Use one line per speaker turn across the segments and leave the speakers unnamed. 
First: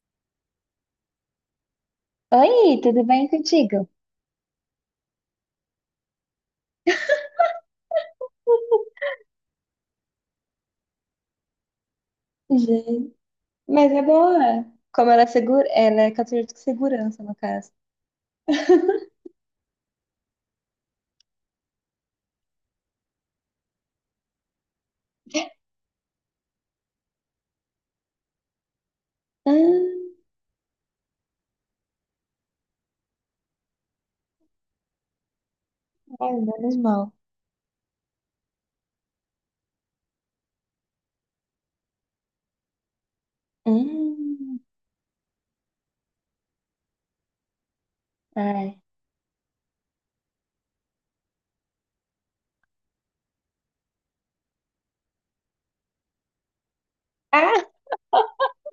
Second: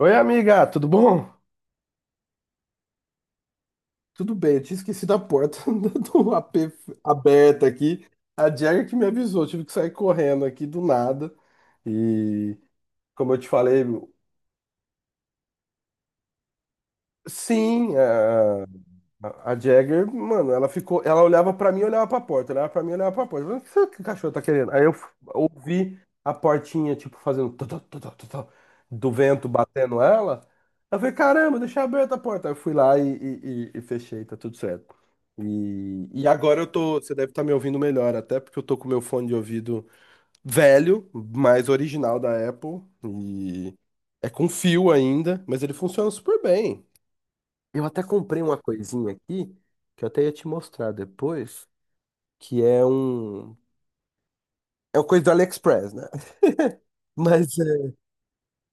Oi, amiga, tudo bom?
Oi, tudo bem contigo?
Tudo bem, eu tinha esquecido a porta do AP aberta aqui. A Jagger que me avisou, eu tive que sair correndo aqui do nada. E
Gente,
como eu te falei,
mas é boa. Como ela é segura, ela é cadeira de segurança, no caso.
sim, é, a Jagger, mano, ela ficou, ela olhava pra mim, olhava pra porta, olhava pra mim, olhava pra porta. Eu falei, o que o cachorro tá querendo? Aí eu ouvi a portinha, tipo, fazendo tó, tó, tó, tó, tó, tó, do vento batendo
Ah.
ela. Eu falei, caramba, deixa aberta a porta. Aí eu fui lá e fechei, tá tudo certo. E
Ai,
agora eu
menos
tô,
mal.
você deve estar me ouvindo melhor, até porque eu tô com meu fone de ouvido velho, mas original da Apple, e é com
Hum.
fio ainda, mas ele funciona super bem. Eu até comprei uma
Ai.
coisinha aqui, que eu até ia te mostrar depois, que é um. É uma coisa do AliExpress, né? Mas
Ah!
é,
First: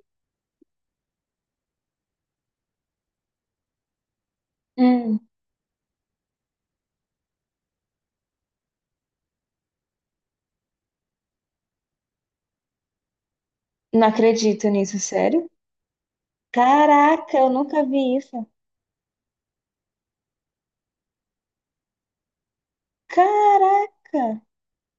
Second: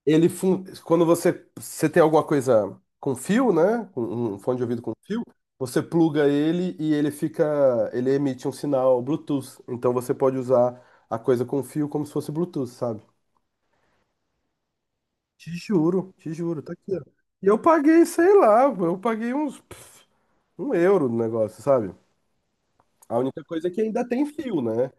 ele. Quando você tem alguma coisa com fio, né? Com Um fone de ouvido com
Hum,
fio, você pluga ele e ele fica. Ele emite um sinal Bluetooth. Então você pode usar a coisa com fio como se fosse Bluetooth, sabe?
não acredito nisso, sério?
Te juro, tá aqui, ó.
Caraca,
E
eu
eu
nunca
paguei,
vi
sei
isso.
lá, eu paguei uns um euro no negócio, sabe? A única coisa é que ainda
Caraca!
tem fio, né?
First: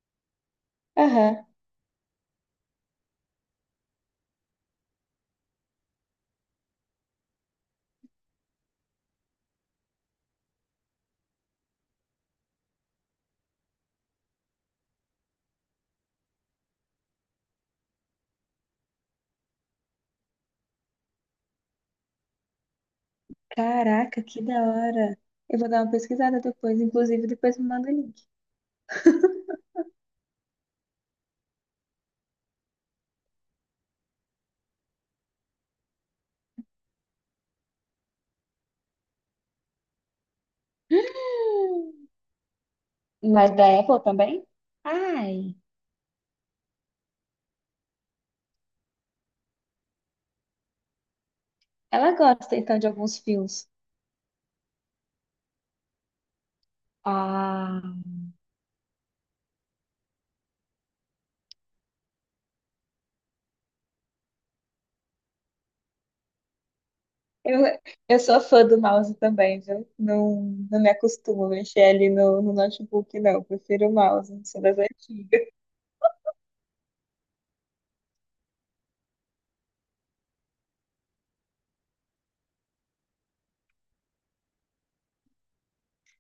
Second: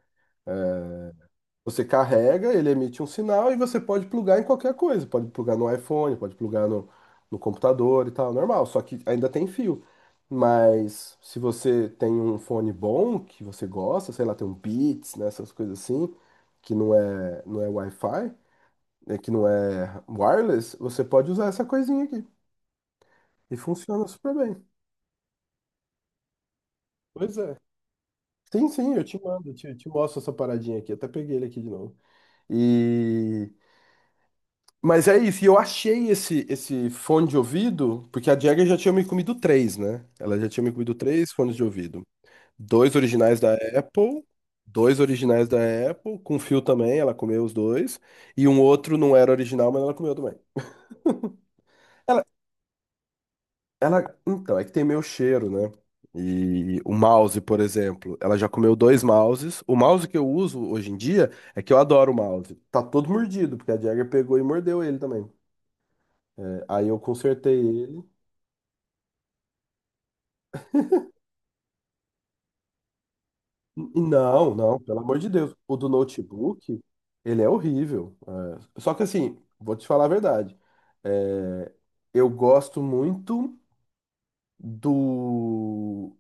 É,
Aham.
você carrega, ele emite um sinal e você pode plugar em qualquer coisa. Pode plugar no iPhone, pode plugar no computador e tal, normal. Só que ainda tem fio. Mas se você tem um fone bom, que você gosta, sei lá, tem um Beats, né, essas coisas assim, que não é Wi-Fi, né, que não é wireless, você pode usar essa coisinha aqui. E funciona
Caraca,
super
que da
bem.
hora. Eu vou dar uma pesquisada depois, inclusive
Pois é.
depois me manda o link.
Sim, sim, eu te mando, eu te mostro essa paradinha aqui. Até peguei ele aqui de novo. E. Mas é isso, e eu achei esse fone de ouvido, porque a Jagger já tinha me comido três, né? Ela já tinha me comido três fones de ouvido. Dois originais da
Mas da Apple
Apple,
também?
dois originais
Ai.
da Apple, com fio também, ela comeu os dois, e um outro não era original, mas ela comeu também.
Ela
Ela,
gosta então de alguns filmes.
ela então, é que tem meu cheiro, né? E o mouse, por
Ah.
exemplo, ela já comeu dois mouses. O mouse que eu uso hoje em dia é que eu adoro o mouse. Tá todo mordido, porque a Jagger pegou e mordeu ele também. É, aí eu consertei
Eu,
ele.
eu sou fã do mouse também, viu? Não, não me acostumo a mexer ali no notebook, não. Prefiro o mouse,
Não,
sou das
não, pelo amor de
antigas.
Deus. O do notebook, ele é horrível. É, só que assim, vou te falar a verdade. É, eu gosto muito do.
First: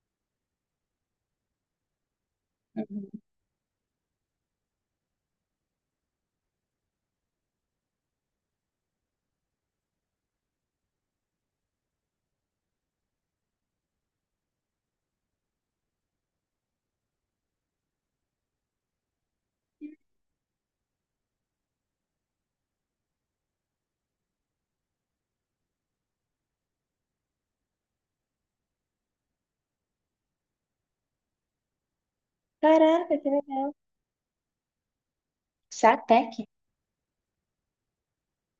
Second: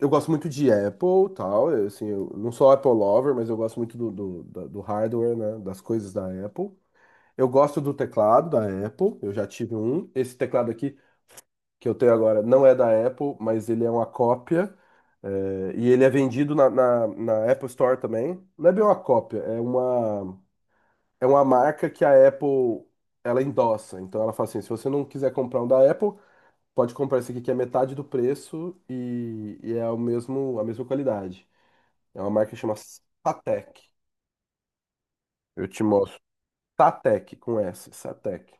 Eu gosto muito de Apple, tal. Assim, eu não sou Apple
Uhum.
lover, mas eu gosto muito do hardware, né? Das coisas da Apple. Eu gosto do teclado da Apple. Eu já tive um. Esse teclado aqui que eu tenho agora não é da Apple, mas ele é uma cópia. É, e ele é vendido na Apple Store também. Não é bem uma cópia, é uma marca que a Apple ela endossa. Então ela fala assim: se você não quiser comprar um da Apple, pode comprar esse aqui que é metade do preço e é a mesma qualidade. É uma marca que chama
Caraca, que legal.
Satec. Eu te mostro.
Satec?
Satec com S, Satec.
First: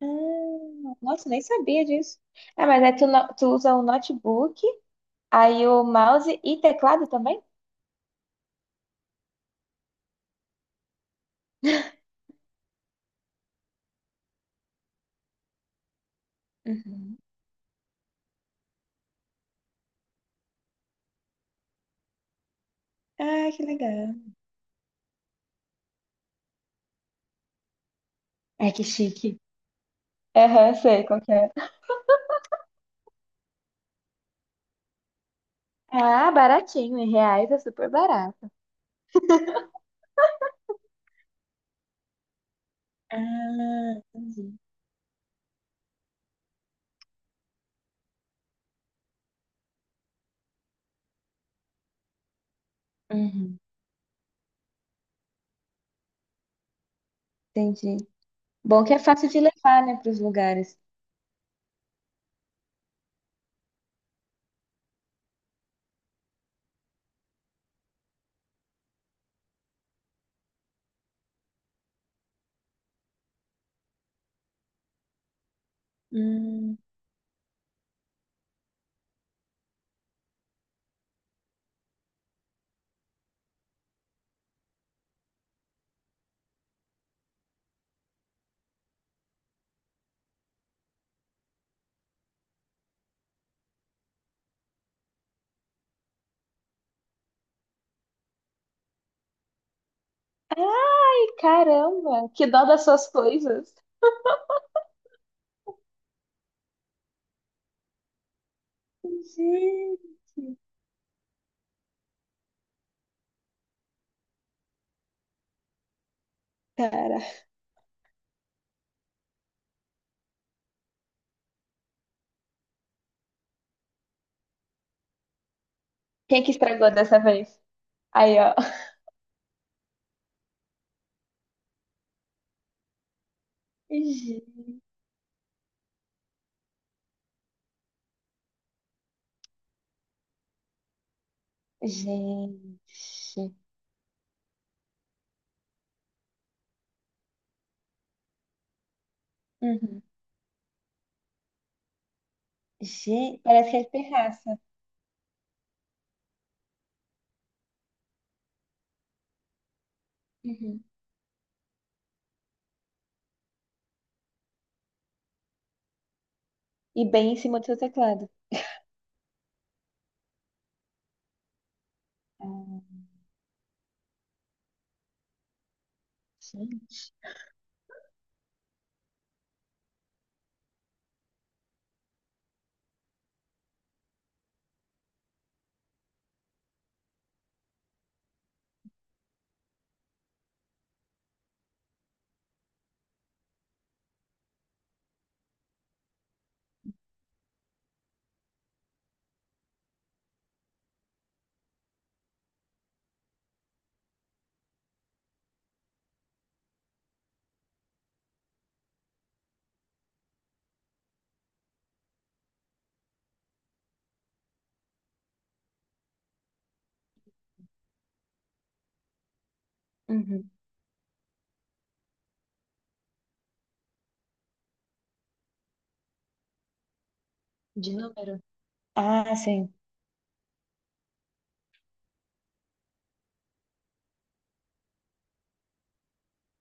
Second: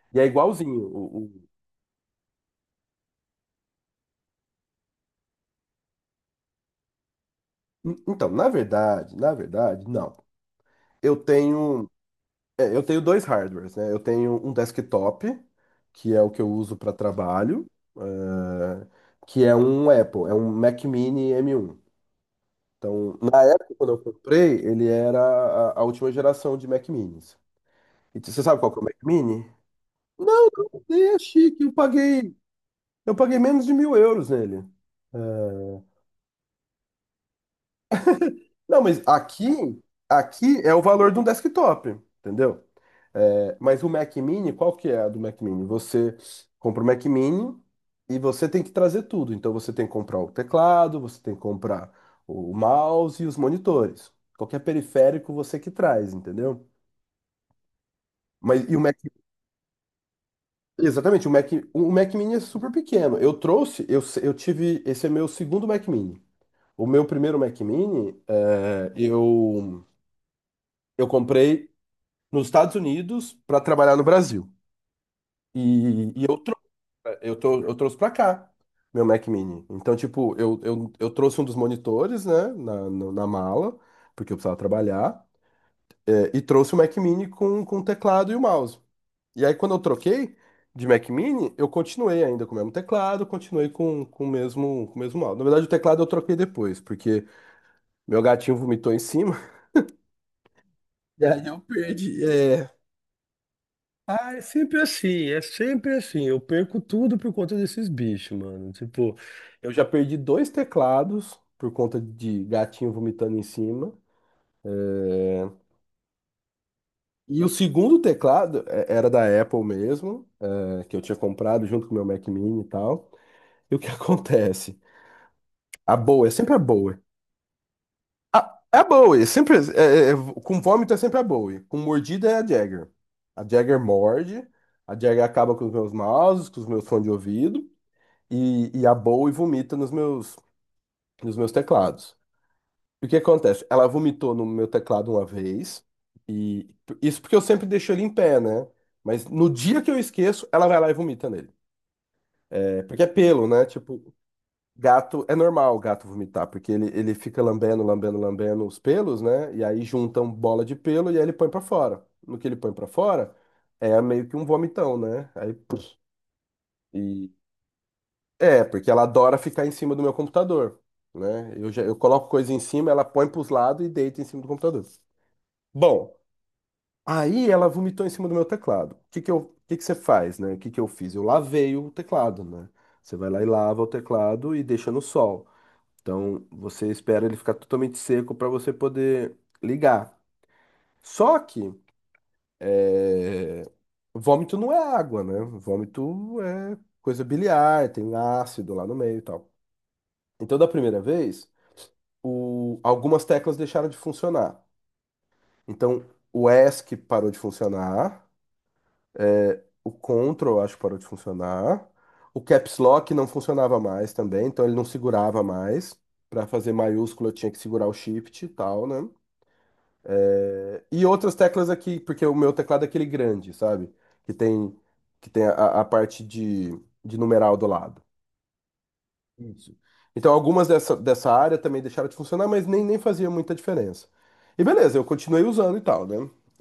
Ah,
E é igualzinho.
nossa, nem sabia disso. Ah, mas aí tu, tu usa o notebook, aí o mouse e teclado também?
Então, na verdade, não. Eu tenho. É, eu tenho dois hardwares, né? Eu tenho um desktop, que é o que eu uso para
Uhum.
trabalho, eh, que é um Apple, é um Mac Mini m um. Então, na
Ah, que
época, quando eu
legal.
comprei, ele era a última geração de Mac Minis. E você sabe qual
Ai,
que é
que
o Mac
chique.
Mini? Não,
Aham,
nem
sei
é
qual que é.
chique, eu paguei menos de 1.000 euros nele.
Ah, baratinho, em reais é super barato.
Não, mas aqui, aqui é o valor de um desktop, entendeu? É, mas o
Ah,
Mac Mini,
entendi.
qual que é a do Mac Mini? Você compra o Mac Mini e você tem que trazer tudo. Então você tem que comprar o teclado, você tem que comprar o mouse e os
Uhum,
monitores. Qualquer periférico você que traz, entendeu?
entendi.
Mas e o
Bom que
Mac,
é fácil de levar, né, para os lugares.
exatamente, o Mac Mini é super pequeno. Eu trouxe, eu tive, esse é meu segundo Mac Mini. O meu primeiro Mac Mini, é, eu comprei nos Estados Unidos para trabalhar no Brasil. E, e eu, trou
Hum.
eu trouxe para cá meu Mac Mini. Então, tipo, eu trouxe um dos monitores, né, na mala, porque eu precisava trabalhar, é, e trouxe o Mac Mini com o teclado e o mouse. E aí, quando eu troquei de Mac Mini, eu continuei ainda com o mesmo teclado, continuei com o mesmo mouse. Na verdade, o teclado eu troquei depois, porque meu gatinho vomitou em cima,
Ai,
e aí eu
caramba,
perdi.
que dó
É,
das suas coisas.
é sempre assim, é sempre assim. Eu perco tudo por conta desses bichos, mano. Tipo, eu já
Gente,
perdi dois teclados por conta de gatinho vomitando em cima. É,
cara.
e o segundo teclado é, era da Apple mesmo, é, que eu tinha comprado junto com o meu Mac Mini e tal. E o que acontece? A Bowie, é
Quem que
sempre a
estragou
Bowie.
dessa vez? Aí, ó.
A, é a Bowie, é sempre, com vômito é sempre a Bowie. Com mordida é a Jagger. A Jagger
Gente.
morde, a Jagger acaba com os meus mouses, com os meus fones de ouvido. A Bowie vomita nos meus teclados. E o que
Gente.
acontece? Ela vomitou no meu teclado uma vez, e isso porque eu sempre deixo ele em pé, né? Mas no dia que eu
Uhum.
esqueço, ela vai lá e vomita nele. É, porque é
Gente,
pelo, né?
parece que é de
Tipo,
pirraça.
gato, é normal o gato vomitar, porque ele fica lambendo, lambendo, lambendo os pelos, né? E aí juntam bola de
Uhum.
pelo e aí ele põe pra fora. No que ele põe pra fora, é meio que um vomitão, né? Aí, puf,
E
e,
bem em cima do seu teclado.
é, porque ela adora ficar em cima do meu computador, né? Eu coloco coisa em cima,
Ah,
ela põe para os lados e deita em cima do computador. Bom,
sim.
aí ela vomitou em cima do meu teclado. O que que você faz, né? O que que eu fiz? Eu lavei o teclado, né? Você vai lá e lava o teclado e deixa no sol. Então, você espera ele ficar totalmente seco para você poder ligar. Só que, é, vômito não é água, né? Vômito é coisa biliar, tem ácido lá no meio e tal. Então, da primeira vez. Algumas teclas deixaram de funcionar. Então, o ESC parou de funcionar, é, o Ctrl, acho que parou de funcionar, o Caps Lock não funcionava mais também, então ele não segurava mais. Para fazer maiúsculo, eu tinha que segurar o Shift e tal, né?
Uhum.
É, e outras teclas aqui, porque o meu teclado é aquele grande, sabe? Que tem, que tem a parte de numeral do
De
lado.
número. Ah, sim.
Isso. Então, dessa área também deixaram de funcionar, mas nem fazia muita diferença. E beleza, eu continuei usando e tal, né?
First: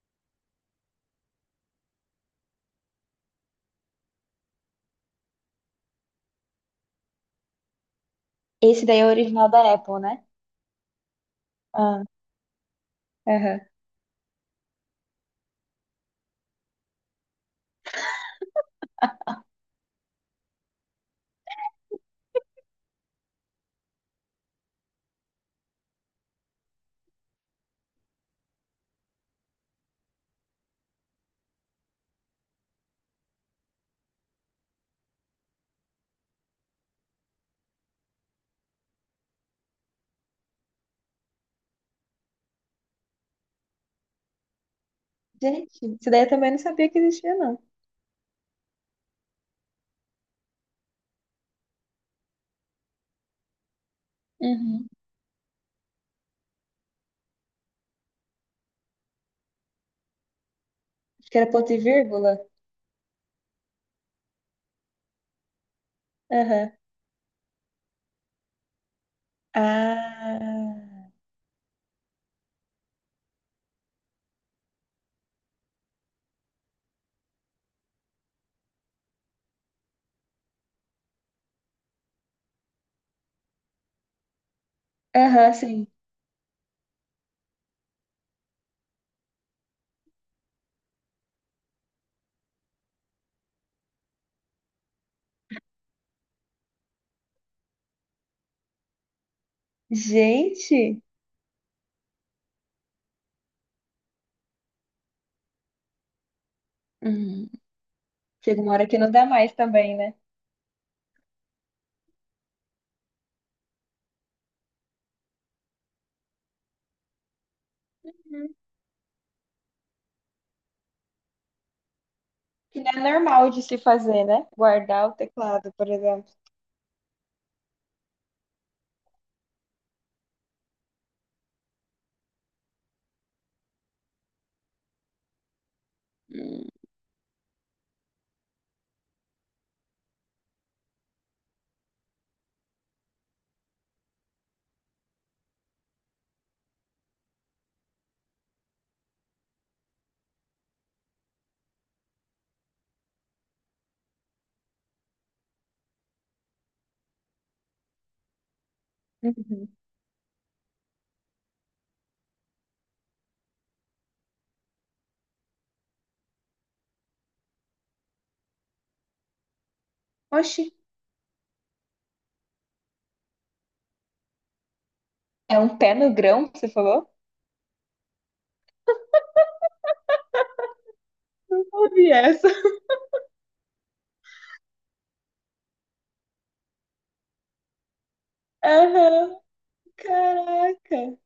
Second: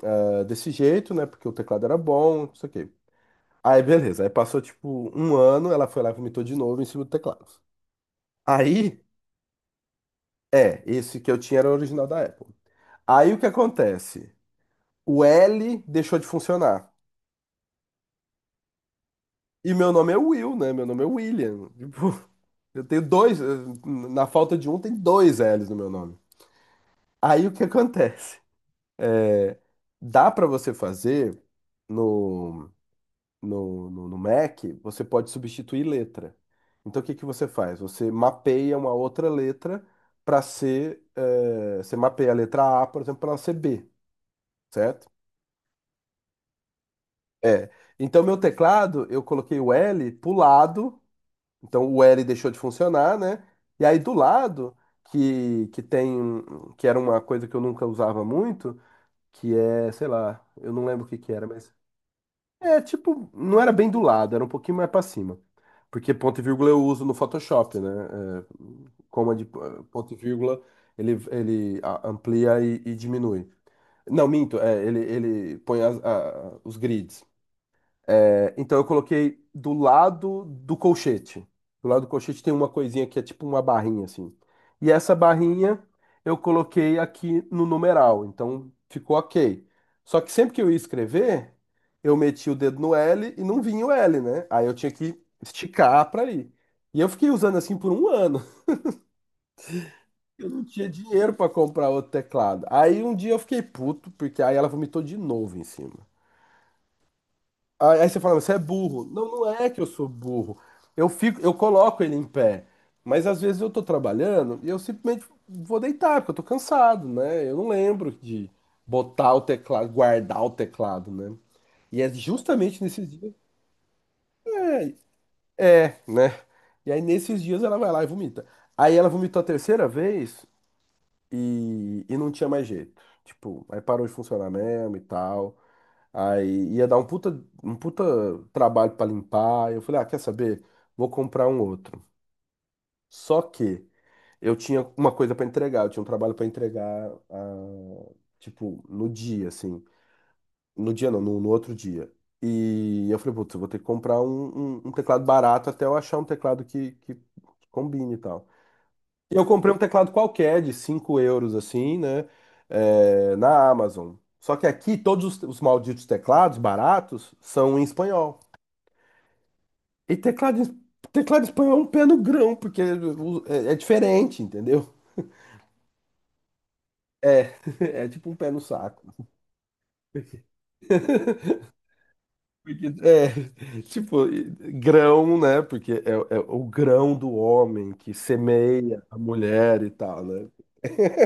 Ah, desse jeito, né? Porque o teclado era bom, não sei o quê. Aí, beleza. Aí passou, tipo, um ano, ela foi lá e vomitou de novo em cima do teclado.
Esse daí
Aí,
é o original da Apple, né?
é, esse que eu tinha era o
Ah.
original da Apple. Aí o que
Aham.
acontece? O L deixou de funcionar. E meu nome é Will, né? Meu nome é William. Tipo, eu tenho dois, na falta de um, tem 2 L's no meu nome. Aí o que acontece? Dá para você fazer no, no Mac, você pode substituir letra. Então, o que que você faz? Você mapeia uma outra letra para ser. Você mapeia a letra A, por exemplo, para ela ser B, certo?
Gente, isso daí eu também não sabia que existia, não.
É. Então, meu teclado, eu coloquei o L pro lado, então o L deixou de funcionar, né? E aí do lado,
Uhum.
que tem. Que era uma coisa que eu nunca usava muito, que é, sei lá, eu não lembro o que que
Que
era,
era ponto
mas.
e vírgula?
É, tipo, não era bem do lado, era um pouquinho mais pra cima. Porque ponto e vírgula
Aham.
eu uso no Photoshop, né? É, coma de ponto e vírgula,
Ah.
ele amplia e diminui. Não, minto, é, ele põe os grids. É, então eu coloquei do lado do colchete. Do lado do colchete tem uma coisinha que é tipo uma barrinha assim. E essa
Aham,
barrinha
sim.
eu coloquei aqui no numeral. Então ficou ok. Só que sempre que eu ia escrever, eu metia o dedo no L e não vinha o L, né? Aí eu tinha que esticar para ir. E eu fiquei usando assim por um ano. Eu não tinha
Gente!
dinheiro para comprar outro teclado. Aí um dia eu fiquei puto, porque aí ela vomitou de novo em cima.
Uhum.
Aí você fala, você é
Chega uma hora que
burro.
não
Não,
dá
não
mais
é que eu
também,
sou
né?
burro. Eu coloco ele em pé. Mas às vezes eu tô trabalhando e eu simplesmente vou deitar, porque eu tô cansado, né? Eu não lembro de
Uhum.
botar o teclado, guardar o teclado, né? E é
Que
justamente
não
nesses
é
dias.
normal de se fazer, né? Guardar o
É,
teclado, por
é, né?
exemplo.
E aí nesses dias ela vai lá e vomita. Aí ela vomitou a terceira vez e não tinha mais jeito. Tipo, aí parou de funcionar mesmo e tal.
Hum.
Aí ia dar um puta trabalho pra limpar. Eu falei, ah, quer saber? Vou comprar um outro. Só que eu tinha uma coisa pra entregar, eu tinha um trabalho pra entregar, ah, tipo, no dia, assim. No dia não, no outro dia. E eu falei, putz, eu vou ter que comprar um teclado barato até eu achar um teclado que combine e tal. E eu
Uhum.
comprei um teclado qualquer de 5 euros, assim, né? É, na Amazon. Só que aqui todos os malditos teclados baratos são em espanhol. E
Oxi,
teclado em espanhol é um pé no grão, porque é, é diferente, entendeu?
é um pé no grão que você falou?
É, é tipo um pé no saco.
Não ouvi essa.
Porque, é, tipo, grão, né? Porque é, é o grão do homem que semeia a
Aham,
mulher e tal, né?
caraca.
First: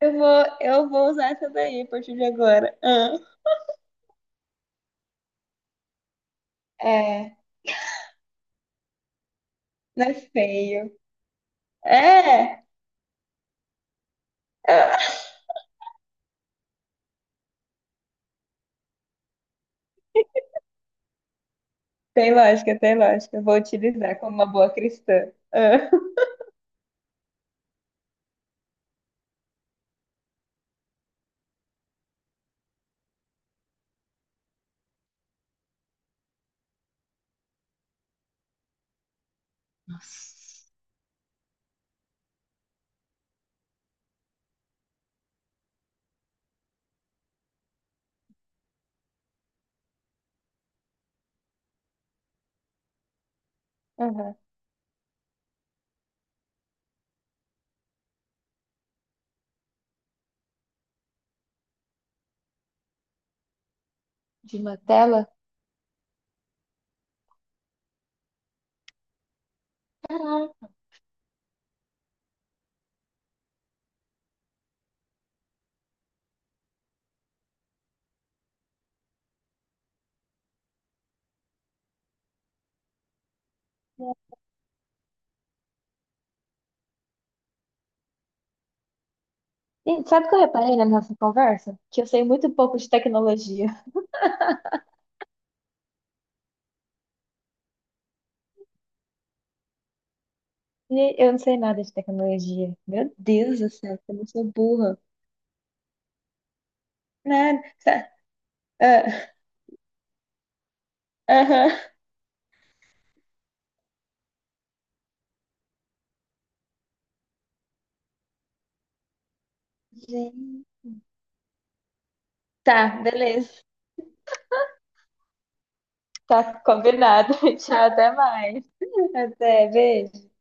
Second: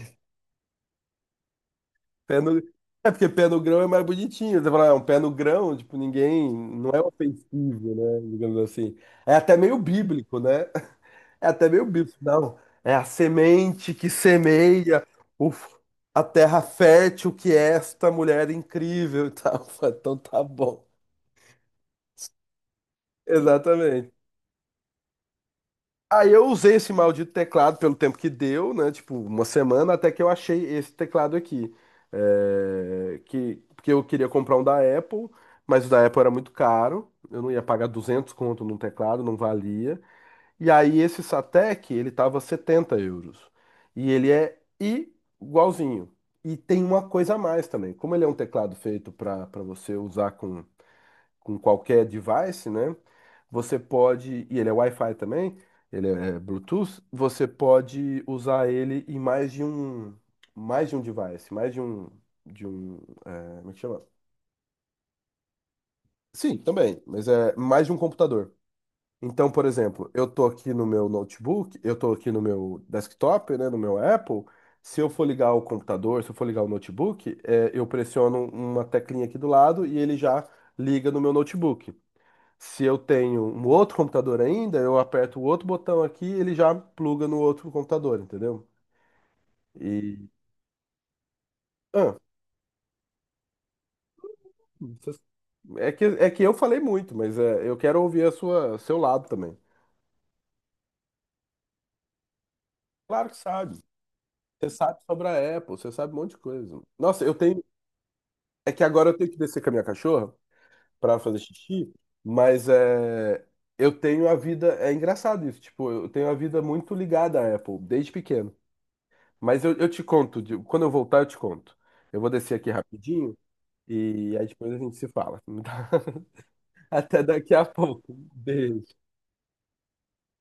Eu vou usar essa daí a partir de
Pé no...
agora.
É
Ah.
porque pé no grão é mais bonitinho. Você fala, ah, é um pé no grão, tipo, ninguém. Não é
É,
ofensivo, né? Digamos assim. É até meio
não é
bíblico, né?
feio.
É até meio bíblico. Não,
É!
é a semente que semeia o... a terra fértil que esta mulher incrível e tal. Então tá bom.
Tem lógica, tem lógica. Eu vou
Exatamente.
utilizar como uma boa cristã. Ah.
Aí eu usei esse maldito teclado pelo tempo que deu, né? Tipo, uma semana, até que eu achei esse teclado aqui. É, porque eu queria comprar um da Apple, mas o da Apple era muito caro. Eu não ia pagar 200 conto num teclado, não valia.
Nossa.
E aí esse Satek, ele tava 70 euros. E ele é igualzinho. E tem uma coisa a mais também. Como ele é um teclado feito para você usar com qualquer device, né? Você
Aham.
pode, e ele é Wi-Fi também, ele é Bluetooth, você pode usar ele em mais de um device, mais de um, é, como é que chama?
De uma tela?
Sim, também, mas é mais de um computador. Então, por exemplo, eu tô
Caraca.
aqui no meu notebook, eu tô aqui no meu desktop, né, no meu Apple. Se eu for ligar o computador, se eu for ligar o notebook, é, eu pressiono uma teclinha aqui do lado e ele já liga no meu notebook. Se eu tenho um outro computador ainda, eu aperto o outro botão aqui, e ele já pluga no outro computador, entendeu?
E
E
sabe o que eu reparei na nossa conversa? Que eu
ah,
sei muito pouco de tecnologia.
vocês- é que eu falei muito, mas é, eu quero ouvir a sua seu lado também.
E eu não sei nada de tecnologia. Meu
Claro que
Deus do
sabe.
céu, como eu sou
Você
burra.
sabe sobre a Apple, você sabe um monte de coisa. Nossa, eu tenho
Nada. Tá.
é que agora eu tenho
Ah,
que descer com a minha cachorra pra fazer
aham.
xixi, mas é eu tenho a vida é engraçado isso, tipo, eu tenho a vida muito ligada à Apple desde pequeno. Mas eu te conto, quando
Gente.
eu voltar eu te conto. Eu vou descer aqui
Tá,
rapidinho
beleza.
e aí depois a gente se fala.
Tá
Até
combinado.
daqui a
Tchau, até
pouco.
mais.
Beijo.
Até, beijo.